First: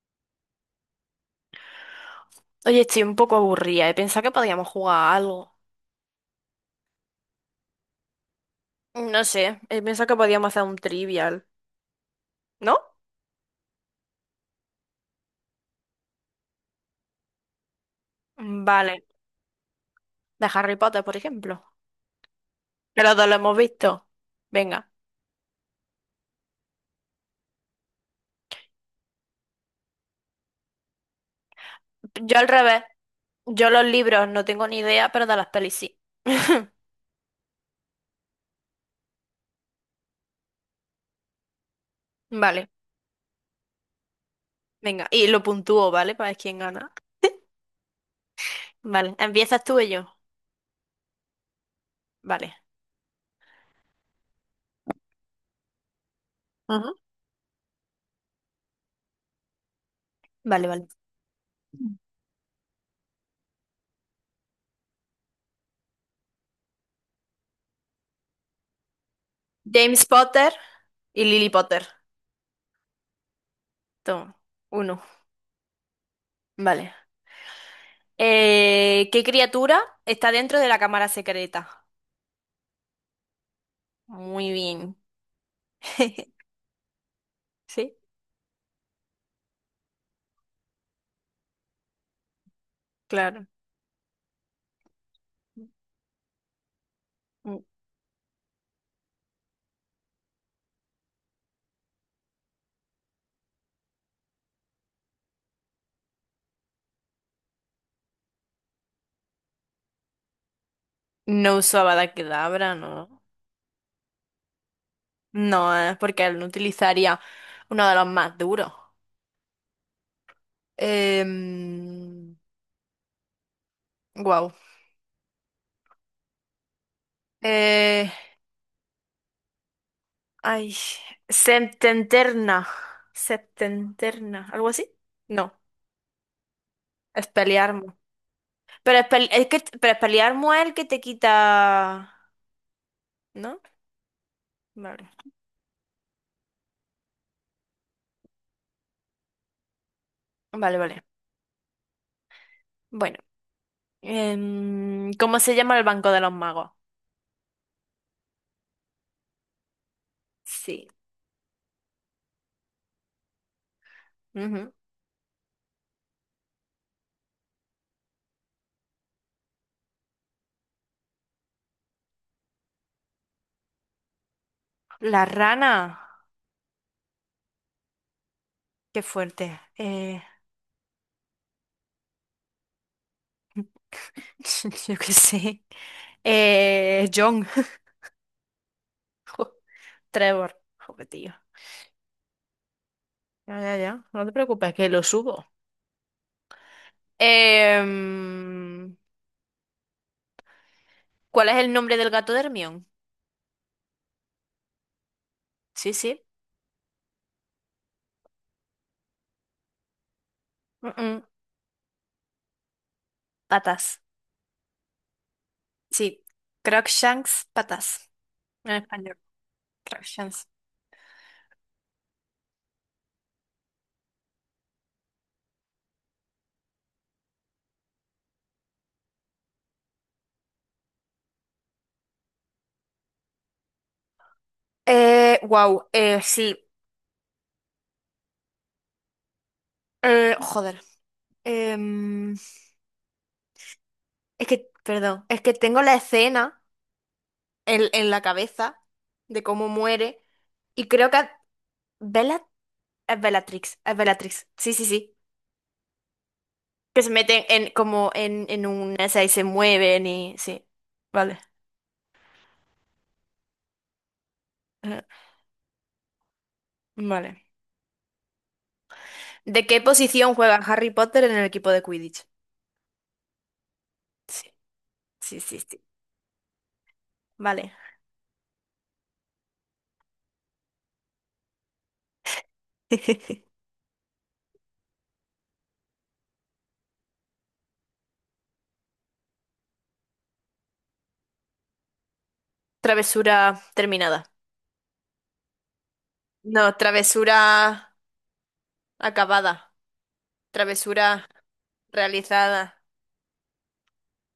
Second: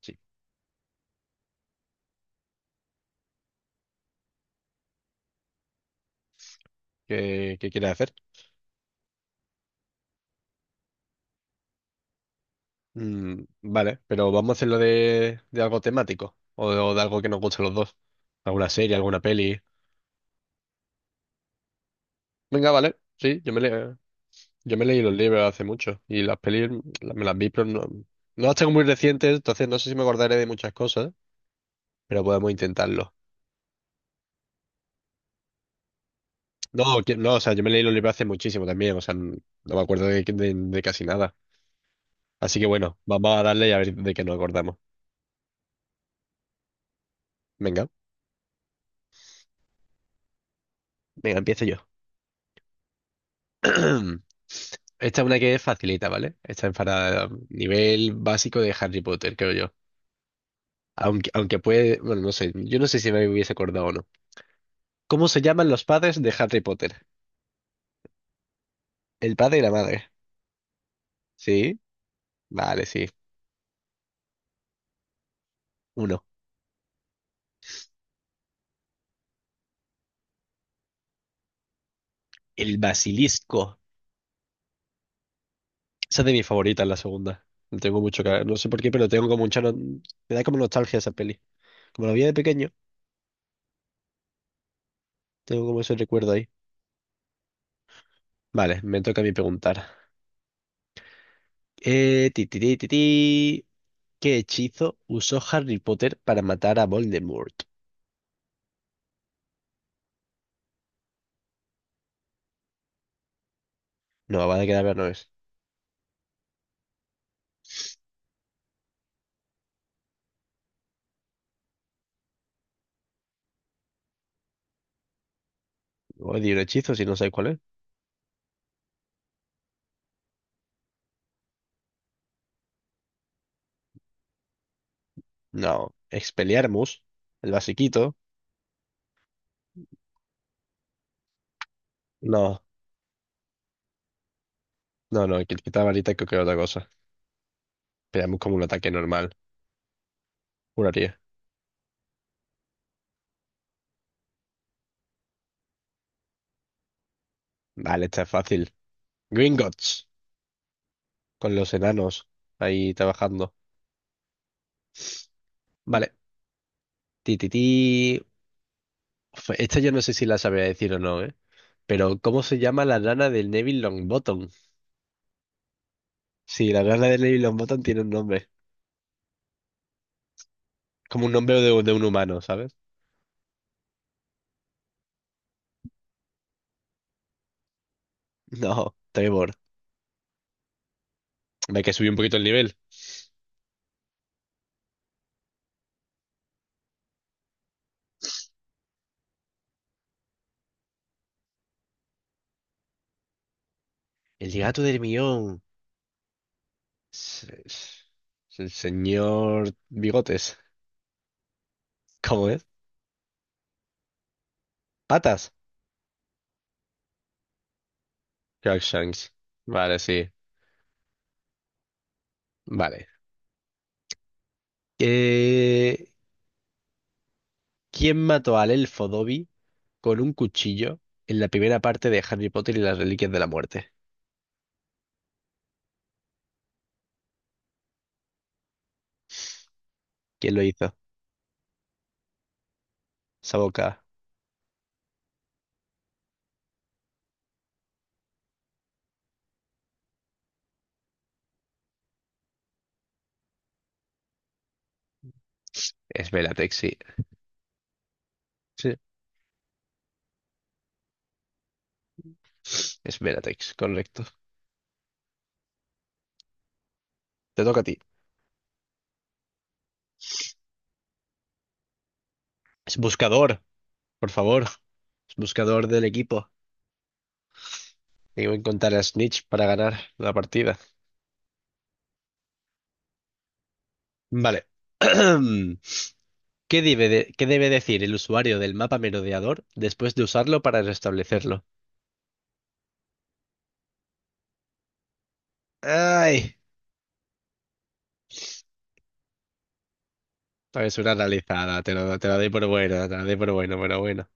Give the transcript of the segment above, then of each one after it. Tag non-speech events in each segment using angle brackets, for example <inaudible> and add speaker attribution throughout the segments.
Speaker 1: Sí.
Speaker 2: Oye, estoy un poco aburrida. He pensado que podíamos jugar a algo.
Speaker 1: ¿Qué, qué quieres hacer?
Speaker 2: No sé, he pensado que podíamos hacer un trivial, ¿no?
Speaker 1: Vale, pero vamos a hacerlo de algo temático o de algo que nos guste a los dos. ¿Alguna serie,
Speaker 2: Vale.
Speaker 1: alguna peli?
Speaker 2: De Harry Potter, por ejemplo.
Speaker 1: Venga, vale,
Speaker 2: Que los dos lo
Speaker 1: sí,
Speaker 2: hemos visto.
Speaker 1: yo me
Speaker 2: Venga.
Speaker 1: leí los libros hace mucho y las pelis me las vi, pero no, no las tengo muy recientes, entonces no sé si me acordaré de muchas cosas, pero
Speaker 2: Yo al
Speaker 1: podemos
Speaker 2: revés.
Speaker 1: intentarlo.
Speaker 2: Yo los libros no tengo ni idea, pero de las pelis sí. <laughs>
Speaker 1: No, no, o sea, yo me leí los libros hace muchísimo también, o sea, no me acuerdo de casi nada. Así que
Speaker 2: Vale.
Speaker 1: bueno, vamos a darle y a ver de qué nos acordamos.
Speaker 2: Venga. Y lo puntúo, ¿vale? Para ver quién gana.
Speaker 1: Venga,
Speaker 2: Vale. ¿Empiezas tú y yo?
Speaker 1: venga, empiezo yo.
Speaker 2: Vale.
Speaker 1: <clears throat> Esta es una que es facilita, ¿vale? Esta es
Speaker 2: Ajá.
Speaker 1: para nivel básico de Harry Potter, creo yo.
Speaker 2: Vale, vale.
Speaker 1: Aunque puede, bueno, no sé, yo no sé si me hubiese acordado o no. ¿Cómo se llaman los padres de Harry Potter? El padre y la
Speaker 2: James
Speaker 1: madre.
Speaker 2: Potter y Lily
Speaker 1: ¿Sí?
Speaker 2: Potter.
Speaker 1: Vale, sí.
Speaker 2: Toma. Uno.
Speaker 1: Uno.
Speaker 2: Vale. ¿Qué criatura está dentro de la cámara secreta?
Speaker 1: El basilisco.
Speaker 2: Muy bien.
Speaker 1: Esa es de
Speaker 2: <laughs>
Speaker 1: mi favorita, la segunda. No
Speaker 2: Sí,
Speaker 1: tengo mucho que... No sé por qué, pero tengo como mucha... Me da como nostalgia esa peli. Como la vi de pequeño,
Speaker 2: claro.
Speaker 1: tengo como ese recuerdo ahí.
Speaker 2: N-
Speaker 1: Vale, me toca a mí preguntar. Ti, ti, ti, ti, ti. ¿Qué hechizo usó Harry Potter para matar a Voldemort?
Speaker 2: No usaba la Kedavra, no.
Speaker 1: No, van a quedar ver, no es.
Speaker 2: No, porque él no utilizaría uno de los más duros. Eh, wow.
Speaker 1: Odio un hechizo si no sé cuál es.
Speaker 2: Eh, ay, septenterna. Septenterna, ¿algo así? No,
Speaker 1: No. Expelliarmus, el
Speaker 2: Expelliarmus.
Speaker 1: basiquito.
Speaker 2: Pero Expel- es que, pero Expelliarmus es el que te quita,
Speaker 1: No,
Speaker 2: ¿no? Vale,
Speaker 1: no, que quita varita creo que otra cosa. Pegamos como un ataque normal,
Speaker 2: vale, vale.
Speaker 1: juraría.
Speaker 2: Bueno. ¿Cómo se llama el Banco de los Magos?
Speaker 1: Vale, está fácil. Gringotts,
Speaker 2: Sí.
Speaker 1: con los enanos ahí trabajando.
Speaker 2: Ujú.
Speaker 1: Vale. Ti, ti, ti. Uf, esta yo no sé si la sabía decir o no, ¿eh? Pero, ¿cómo se llama la rana del Neville Longbottom?
Speaker 2: La rana.
Speaker 1: Sí, la rana del Neville Longbottom tiene un nombre.
Speaker 2: Qué fuerte.
Speaker 1: Como un nombre de un humano, ¿sabes?
Speaker 2: <laughs> Yo qué sé. John. <laughs>
Speaker 1: No,
Speaker 2: Jo,
Speaker 1: Trevor.
Speaker 2: Trevor. Joder, tío.
Speaker 1: Ve que subí un poquito el nivel.
Speaker 2: Ya, ya, ya. No te preocupes, que lo subo. Em, ¿Cuál es el nombre del gato de Hermione?
Speaker 1: El gato del millón.
Speaker 2: Sí, sí.
Speaker 1: es El señor Bigotes.
Speaker 2: Mm-mm,
Speaker 1: ¿Cómo es?
Speaker 2: patas.
Speaker 1: Patas.
Speaker 2: Sí. Crookshanks, patas. En español.
Speaker 1: Crookshanks. Vale, sí.
Speaker 2: Crookshanks.
Speaker 1: Vale. Eh, ¿Quién mató al elfo Dobby con un cuchillo en la primera parte de Harry Potter y las Reliquias de la Muerte?
Speaker 2: Wow. Sí.
Speaker 1: ¿Quién lo
Speaker 2: Joder.
Speaker 1: hizo?
Speaker 2: Em,
Speaker 1: Saboka.
Speaker 2: Es que, perdón, es que tengo la escena en la cabeza de cómo muere y creo que Bella, es Bellatrix, sí, sí, sí,
Speaker 1: Es Bellatrix, sí.
Speaker 2: que se meten en como en
Speaker 1: Sí.
Speaker 2: una esa y se mueven y sí, vale,
Speaker 1: Es Bellatrix, correcto.
Speaker 2: eh, vale.
Speaker 1: Te toca a ti.
Speaker 2: ¿De qué posición juega Harry Potter en el equipo de Quidditch?
Speaker 1: Es buscador, por
Speaker 2: Sí,
Speaker 1: favor. Es
Speaker 2: sí, sí, sí,
Speaker 1: buscador del equipo.
Speaker 2: vale.
Speaker 1: Tengo que contar a Snitch para ganar la partida.
Speaker 2: <laughs>
Speaker 1: Vale. <clears throat> ¿Qué debe decir el usuario del mapa merodeador después de usarlo para restablecerlo?
Speaker 2: Travesura terminada.
Speaker 1: ¡Ay!
Speaker 2: No, travesura acabada,
Speaker 1: Es una
Speaker 2: travesura
Speaker 1: analizada, te lo doy por
Speaker 2: realizada.
Speaker 1: bueno, te lo doy por bueno, pero bueno.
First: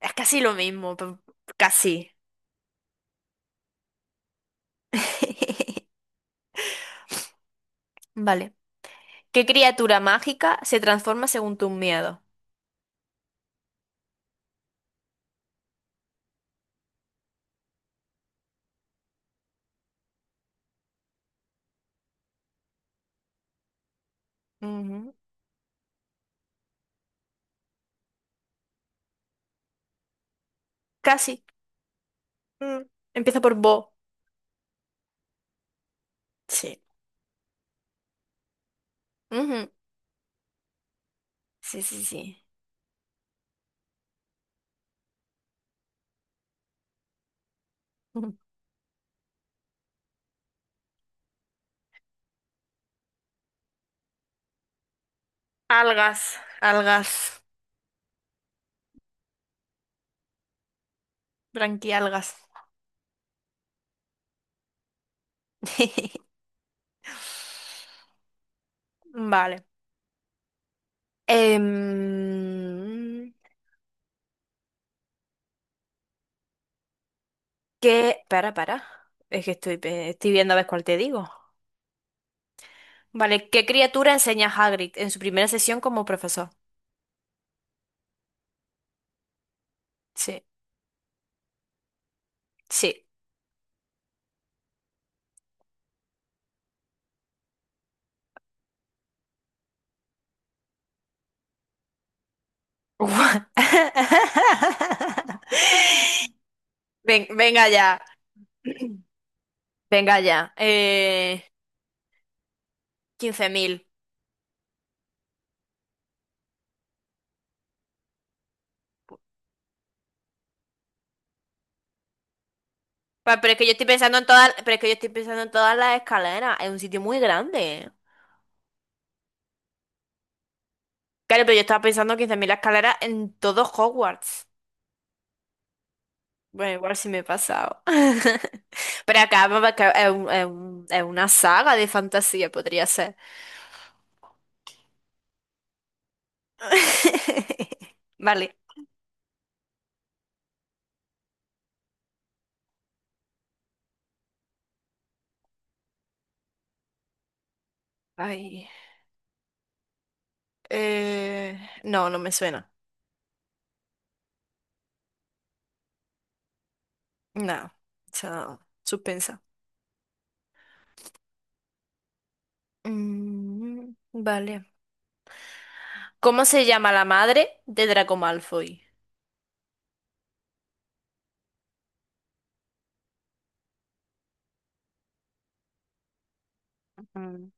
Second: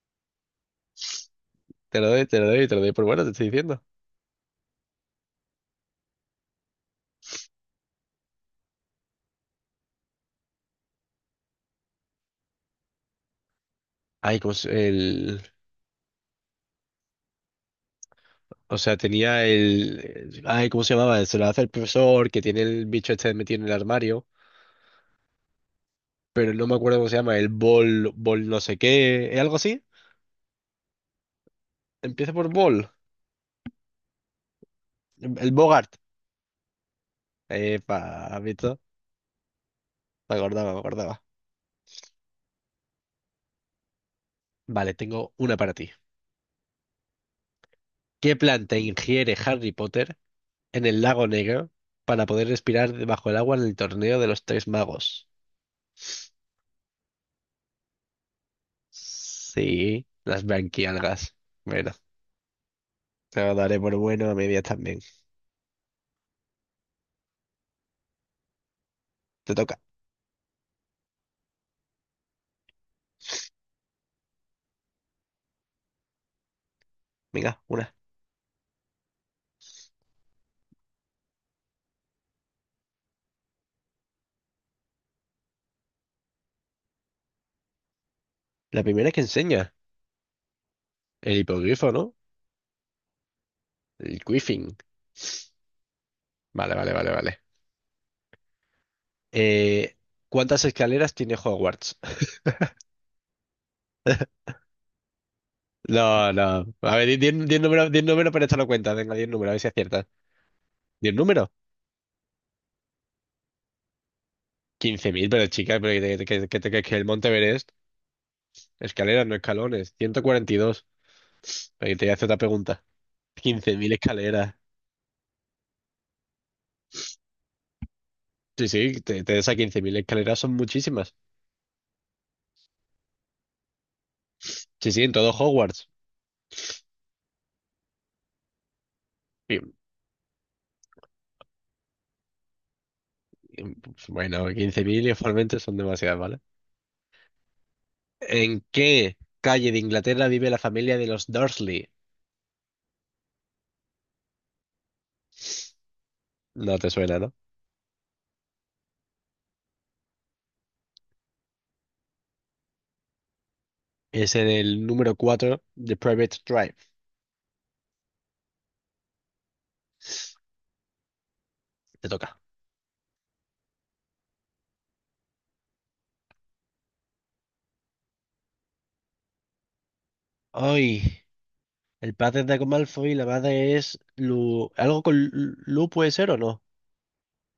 Speaker 2: Es casi lo mismo, pero casi.
Speaker 1: Te lo doy por bueno, te estoy diciendo.
Speaker 2: <laughs> Vale. ¿Qué criatura mágica se transforma según tus miedos?
Speaker 1: Ay, el... O sea, tenía el... Ay, ¿cómo se llamaba? Se lo hace el profesor que tiene el bicho este metido en el armario,
Speaker 2: Ujú.
Speaker 1: pero no me acuerdo cómo se llama, el bol no sé qué, ¿es algo así?
Speaker 2: Casi.
Speaker 1: Empieza por bol,
Speaker 2: Mm. Empieza por bo.
Speaker 1: el Bogart.
Speaker 2: Sí.
Speaker 1: Epa, ¿has visto?
Speaker 2: Ujú.
Speaker 1: Me acordaba.
Speaker 2: Sí, sí, sí.
Speaker 1: Vale, tengo una para ti.
Speaker 2: Ujú.
Speaker 1: ¿Qué planta ingiere Harry Potter en el lago negro para poder respirar debajo del agua en el torneo de los tres magos?
Speaker 2: Algas, algas,
Speaker 1: Sí, las branquialgas. Bueno,
Speaker 2: branquialgas.
Speaker 1: te lo daré por bueno a medias también.
Speaker 2: <laughs>
Speaker 1: Te
Speaker 2: Vale.
Speaker 1: toca.
Speaker 2: Em,
Speaker 1: Venga, una.
Speaker 2: ¿Qué? Para, para. Es que estoy, pe- estoy viendo a ver cuál te digo. Vale, ¿qué criatura enseña Hagrid en su primera sesión como profesor?
Speaker 1: La primera que enseña.
Speaker 2: Sí,
Speaker 1: El hipogrifo, ¿no?
Speaker 2: sí.
Speaker 1: El quiffing. Vale. Eh, ¿Cuántas escaleras tiene Hogwarts? <laughs>
Speaker 2: Guau. <laughs>
Speaker 1: No, no. A ver,
Speaker 2: Ven- venga ya.
Speaker 1: diez números para echarlo cuenta. Venga, diez números, a ver si aciertas.
Speaker 2: Venga ya.
Speaker 1: Di el número.
Speaker 2: 15.000.
Speaker 1: Quince mil, pero chica, pero que el Monte Everest, escaleras, no escalones. 142. Pero que te voy a hacer otra pregunta.
Speaker 2: Pa- Pero es que yo
Speaker 1: Quince
Speaker 2: estoy
Speaker 1: mil
Speaker 2: pensando en todas,
Speaker 1: escaleras.
Speaker 2: pero es que yo estoy pensando en todas las escaleras. Es un sitio muy grande.
Speaker 1: Sí, sí, te esas 15.000 escaleras son muchísimas.
Speaker 2: Claro, pero yo estaba pensando 15.000 escaleras en todo Hogwarts.
Speaker 1: Sí, sí, en todo Hogwarts.
Speaker 2: Bueno, igual sí me he pasado. <laughs> Pero acá
Speaker 1: Y-
Speaker 2: vamos a ca- es un- es un- es una saga de fantasía, podría ser.
Speaker 1: pues, bueno, 15.000 igualmente son demasiadas, ¿vale?
Speaker 2: <laughs> Vale.
Speaker 1: ¿En qué calle de Inglaterra vive la familia de los Dursley? No te suena, ¿no?
Speaker 2: Ay. No, no me suena.
Speaker 1: Es en el número 4 de Private Drive.
Speaker 2: No. O sea, suspensa.
Speaker 1: Te toca.
Speaker 2: Mm, vale. ¿Cómo se llama la madre de Draco Malfoy?
Speaker 1: Ay. El padre es Draco Malfoy y la madre es Lu. ¿Algo con Lu puede ser o no?
Speaker 2: Mm.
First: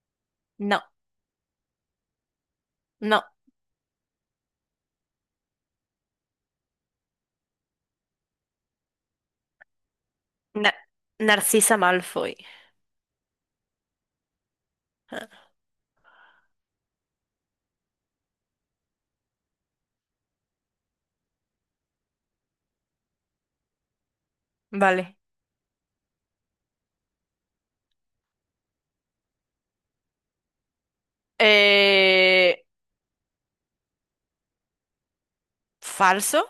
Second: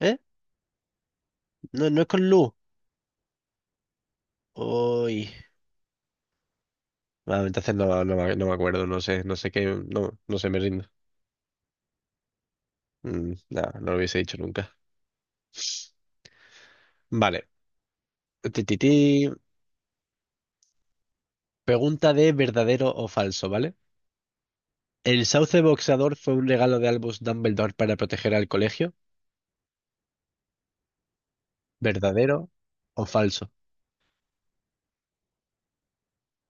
Speaker 1: ¿Eh?
Speaker 2: No,
Speaker 1: No, no es con Lu.
Speaker 2: no,
Speaker 1: Uy. Ah, entonces no, no, me no me acuerdo, no sé, no sé qué, no, no sé, me
Speaker 2: Na-
Speaker 1: rindo.
Speaker 2: Narcisa Malfoy.
Speaker 1: No, no lo hubiese dicho nunca. Vale. Ti, ti, ti. Pregunta de verdadero o falso, ¿vale?
Speaker 2: Vale.
Speaker 1: ¿El sauce boxeador fue un regalo de Albus Dumbledore para proteger al colegio? ¿Verdadero
Speaker 2: Eh,
Speaker 1: o falso?
Speaker 2: ¿Falso?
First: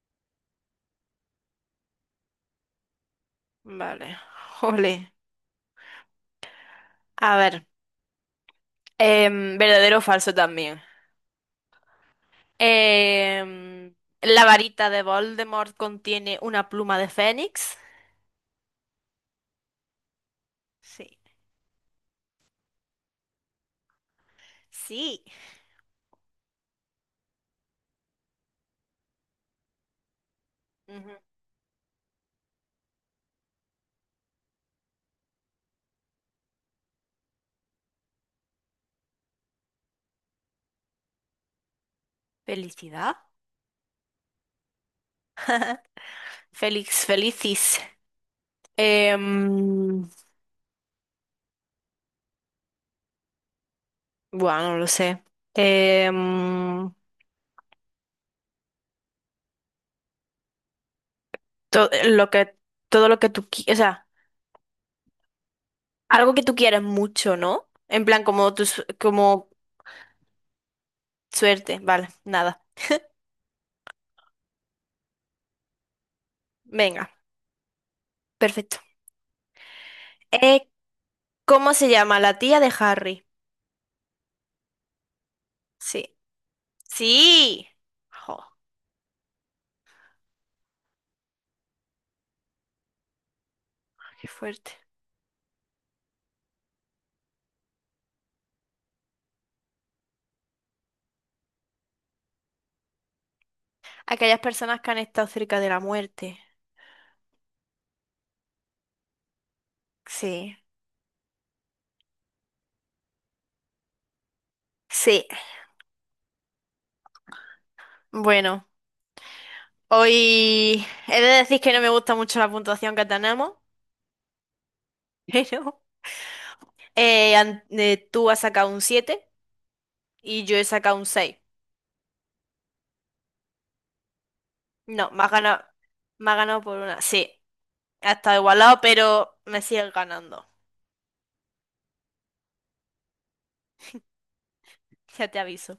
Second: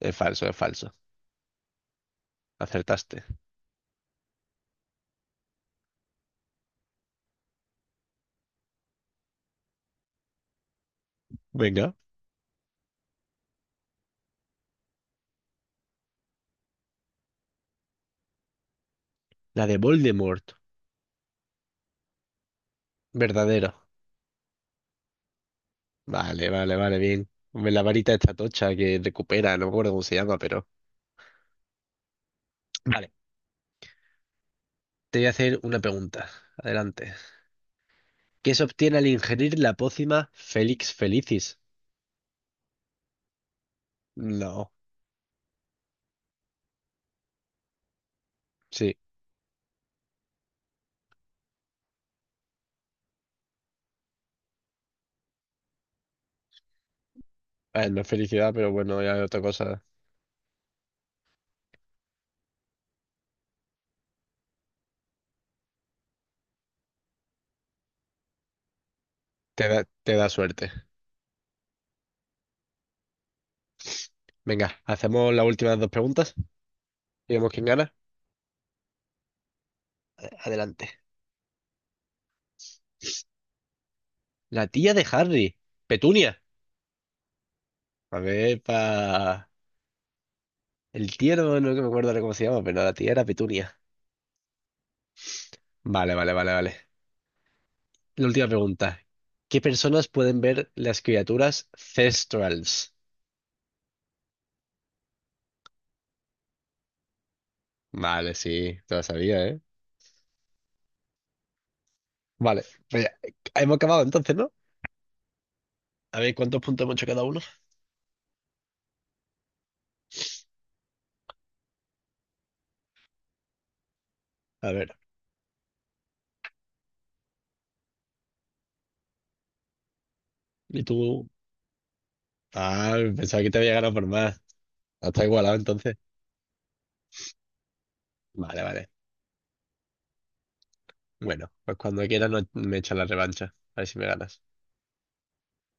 Speaker 1: Es falso, es falso. Acertaste.
Speaker 2: Vale. Jole. A ver. Em, verdadero o falso también.
Speaker 1: Venga.
Speaker 2: Em, ¿La varita de Voldemort contiene una pluma de fénix?
Speaker 1: La de Voldemort.
Speaker 2: Sí.
Speaker 1: Verdadero.
Speaker 2: Sí.
Speaker 1: Vale, bien. Hombre, la varita esta tocha que recupera, no me acuerdo cómo se llama, pero...
Speaker 2: Ujú.
Speaker 1: Vale, te voy a hacer una pregunta. Adelante. ¿Qué se obtiene al ingerir la pócima Felix Felicis?
Speaker 2: ¿Felicidad?
Speaker 1: No,
Speaker 2: Félix, felicis.
Speaker 1: sí.
Speaker 2: Em, buah, no lo sé. Em,
Speaker 1: A ver, no es felicidad, pero bueno, ya es otra cosa.
Speaker 2: todo lo que tú qui- o sea, algo que tú quieras mucho, ¿no? En plan como tu su- como
Speaker 1: Te da suerte.
Speaker 2: suerte, vale, nada.
Speaker 1: Venga, hacemos las últimas dos preguntas
Speaker 2: Venga,
Speaker 1: y vemos quién gana.
Speaker 2: perfecto. Eh,
Speaker 1: Adelante.
Speaker 2: ¿Cómo se llama la tía de Harry?
Speaker 1: La tía de Harry,
Speaker 2: Sí.
Speaker 1: Petunia.
Speaker 2: Sí.
Speaker 1: A
Speaker 2: Jo,
Speaker 1: ver, pa... El tío no, que me acuerdo ahora cómo se llama, pero no, la tía era Petunia.
Speaker 2: qué fuerte.
Speaker 1: Vale. La última pregunta. ¿Qué personas pueden ver las criaturas Thestrals?
Speaker 2: Aquellas personas que han estado cerca de la muerte.
Speaker 1: Vale, sí, te lo sabía, ¿eh?
Speaker 2: Sí.
Speaker 1: Vale, pues ya, hemos acabado entonces, ¿no?
Speaker 2: Sí.
Speaker 1: A ver cuántos puntos hemos hecho cada uno.
Speaker 2: Bueno, hoy he de decir que no me gusta mucho la puntuación que tenemos,
Speaker 1: A ver,
Speaker 2: <laughs> pero tú has sacado un 7 y yo he
Speaker 1: y
Speaker 2: sacado un
Speaker 1: tú.
Speaker 2: seis.
Speaker 1: Ah, pensaba que te había ganado por más. Ah,
Speaker 2: No,
Speaker 1: está igualado entonces.
Speaker 2: me has ganado por una. Sí, ha estado
Speaker 1: Vale,
Speaker 2: igualado,
Speaker 1: vale.
Speaker 2: pero me sigues ganando.
Speaker 1: Bueno, pues cuando quieras me echas la revancha. A ver si me ganas.
Speaker 2: Ya te aviso.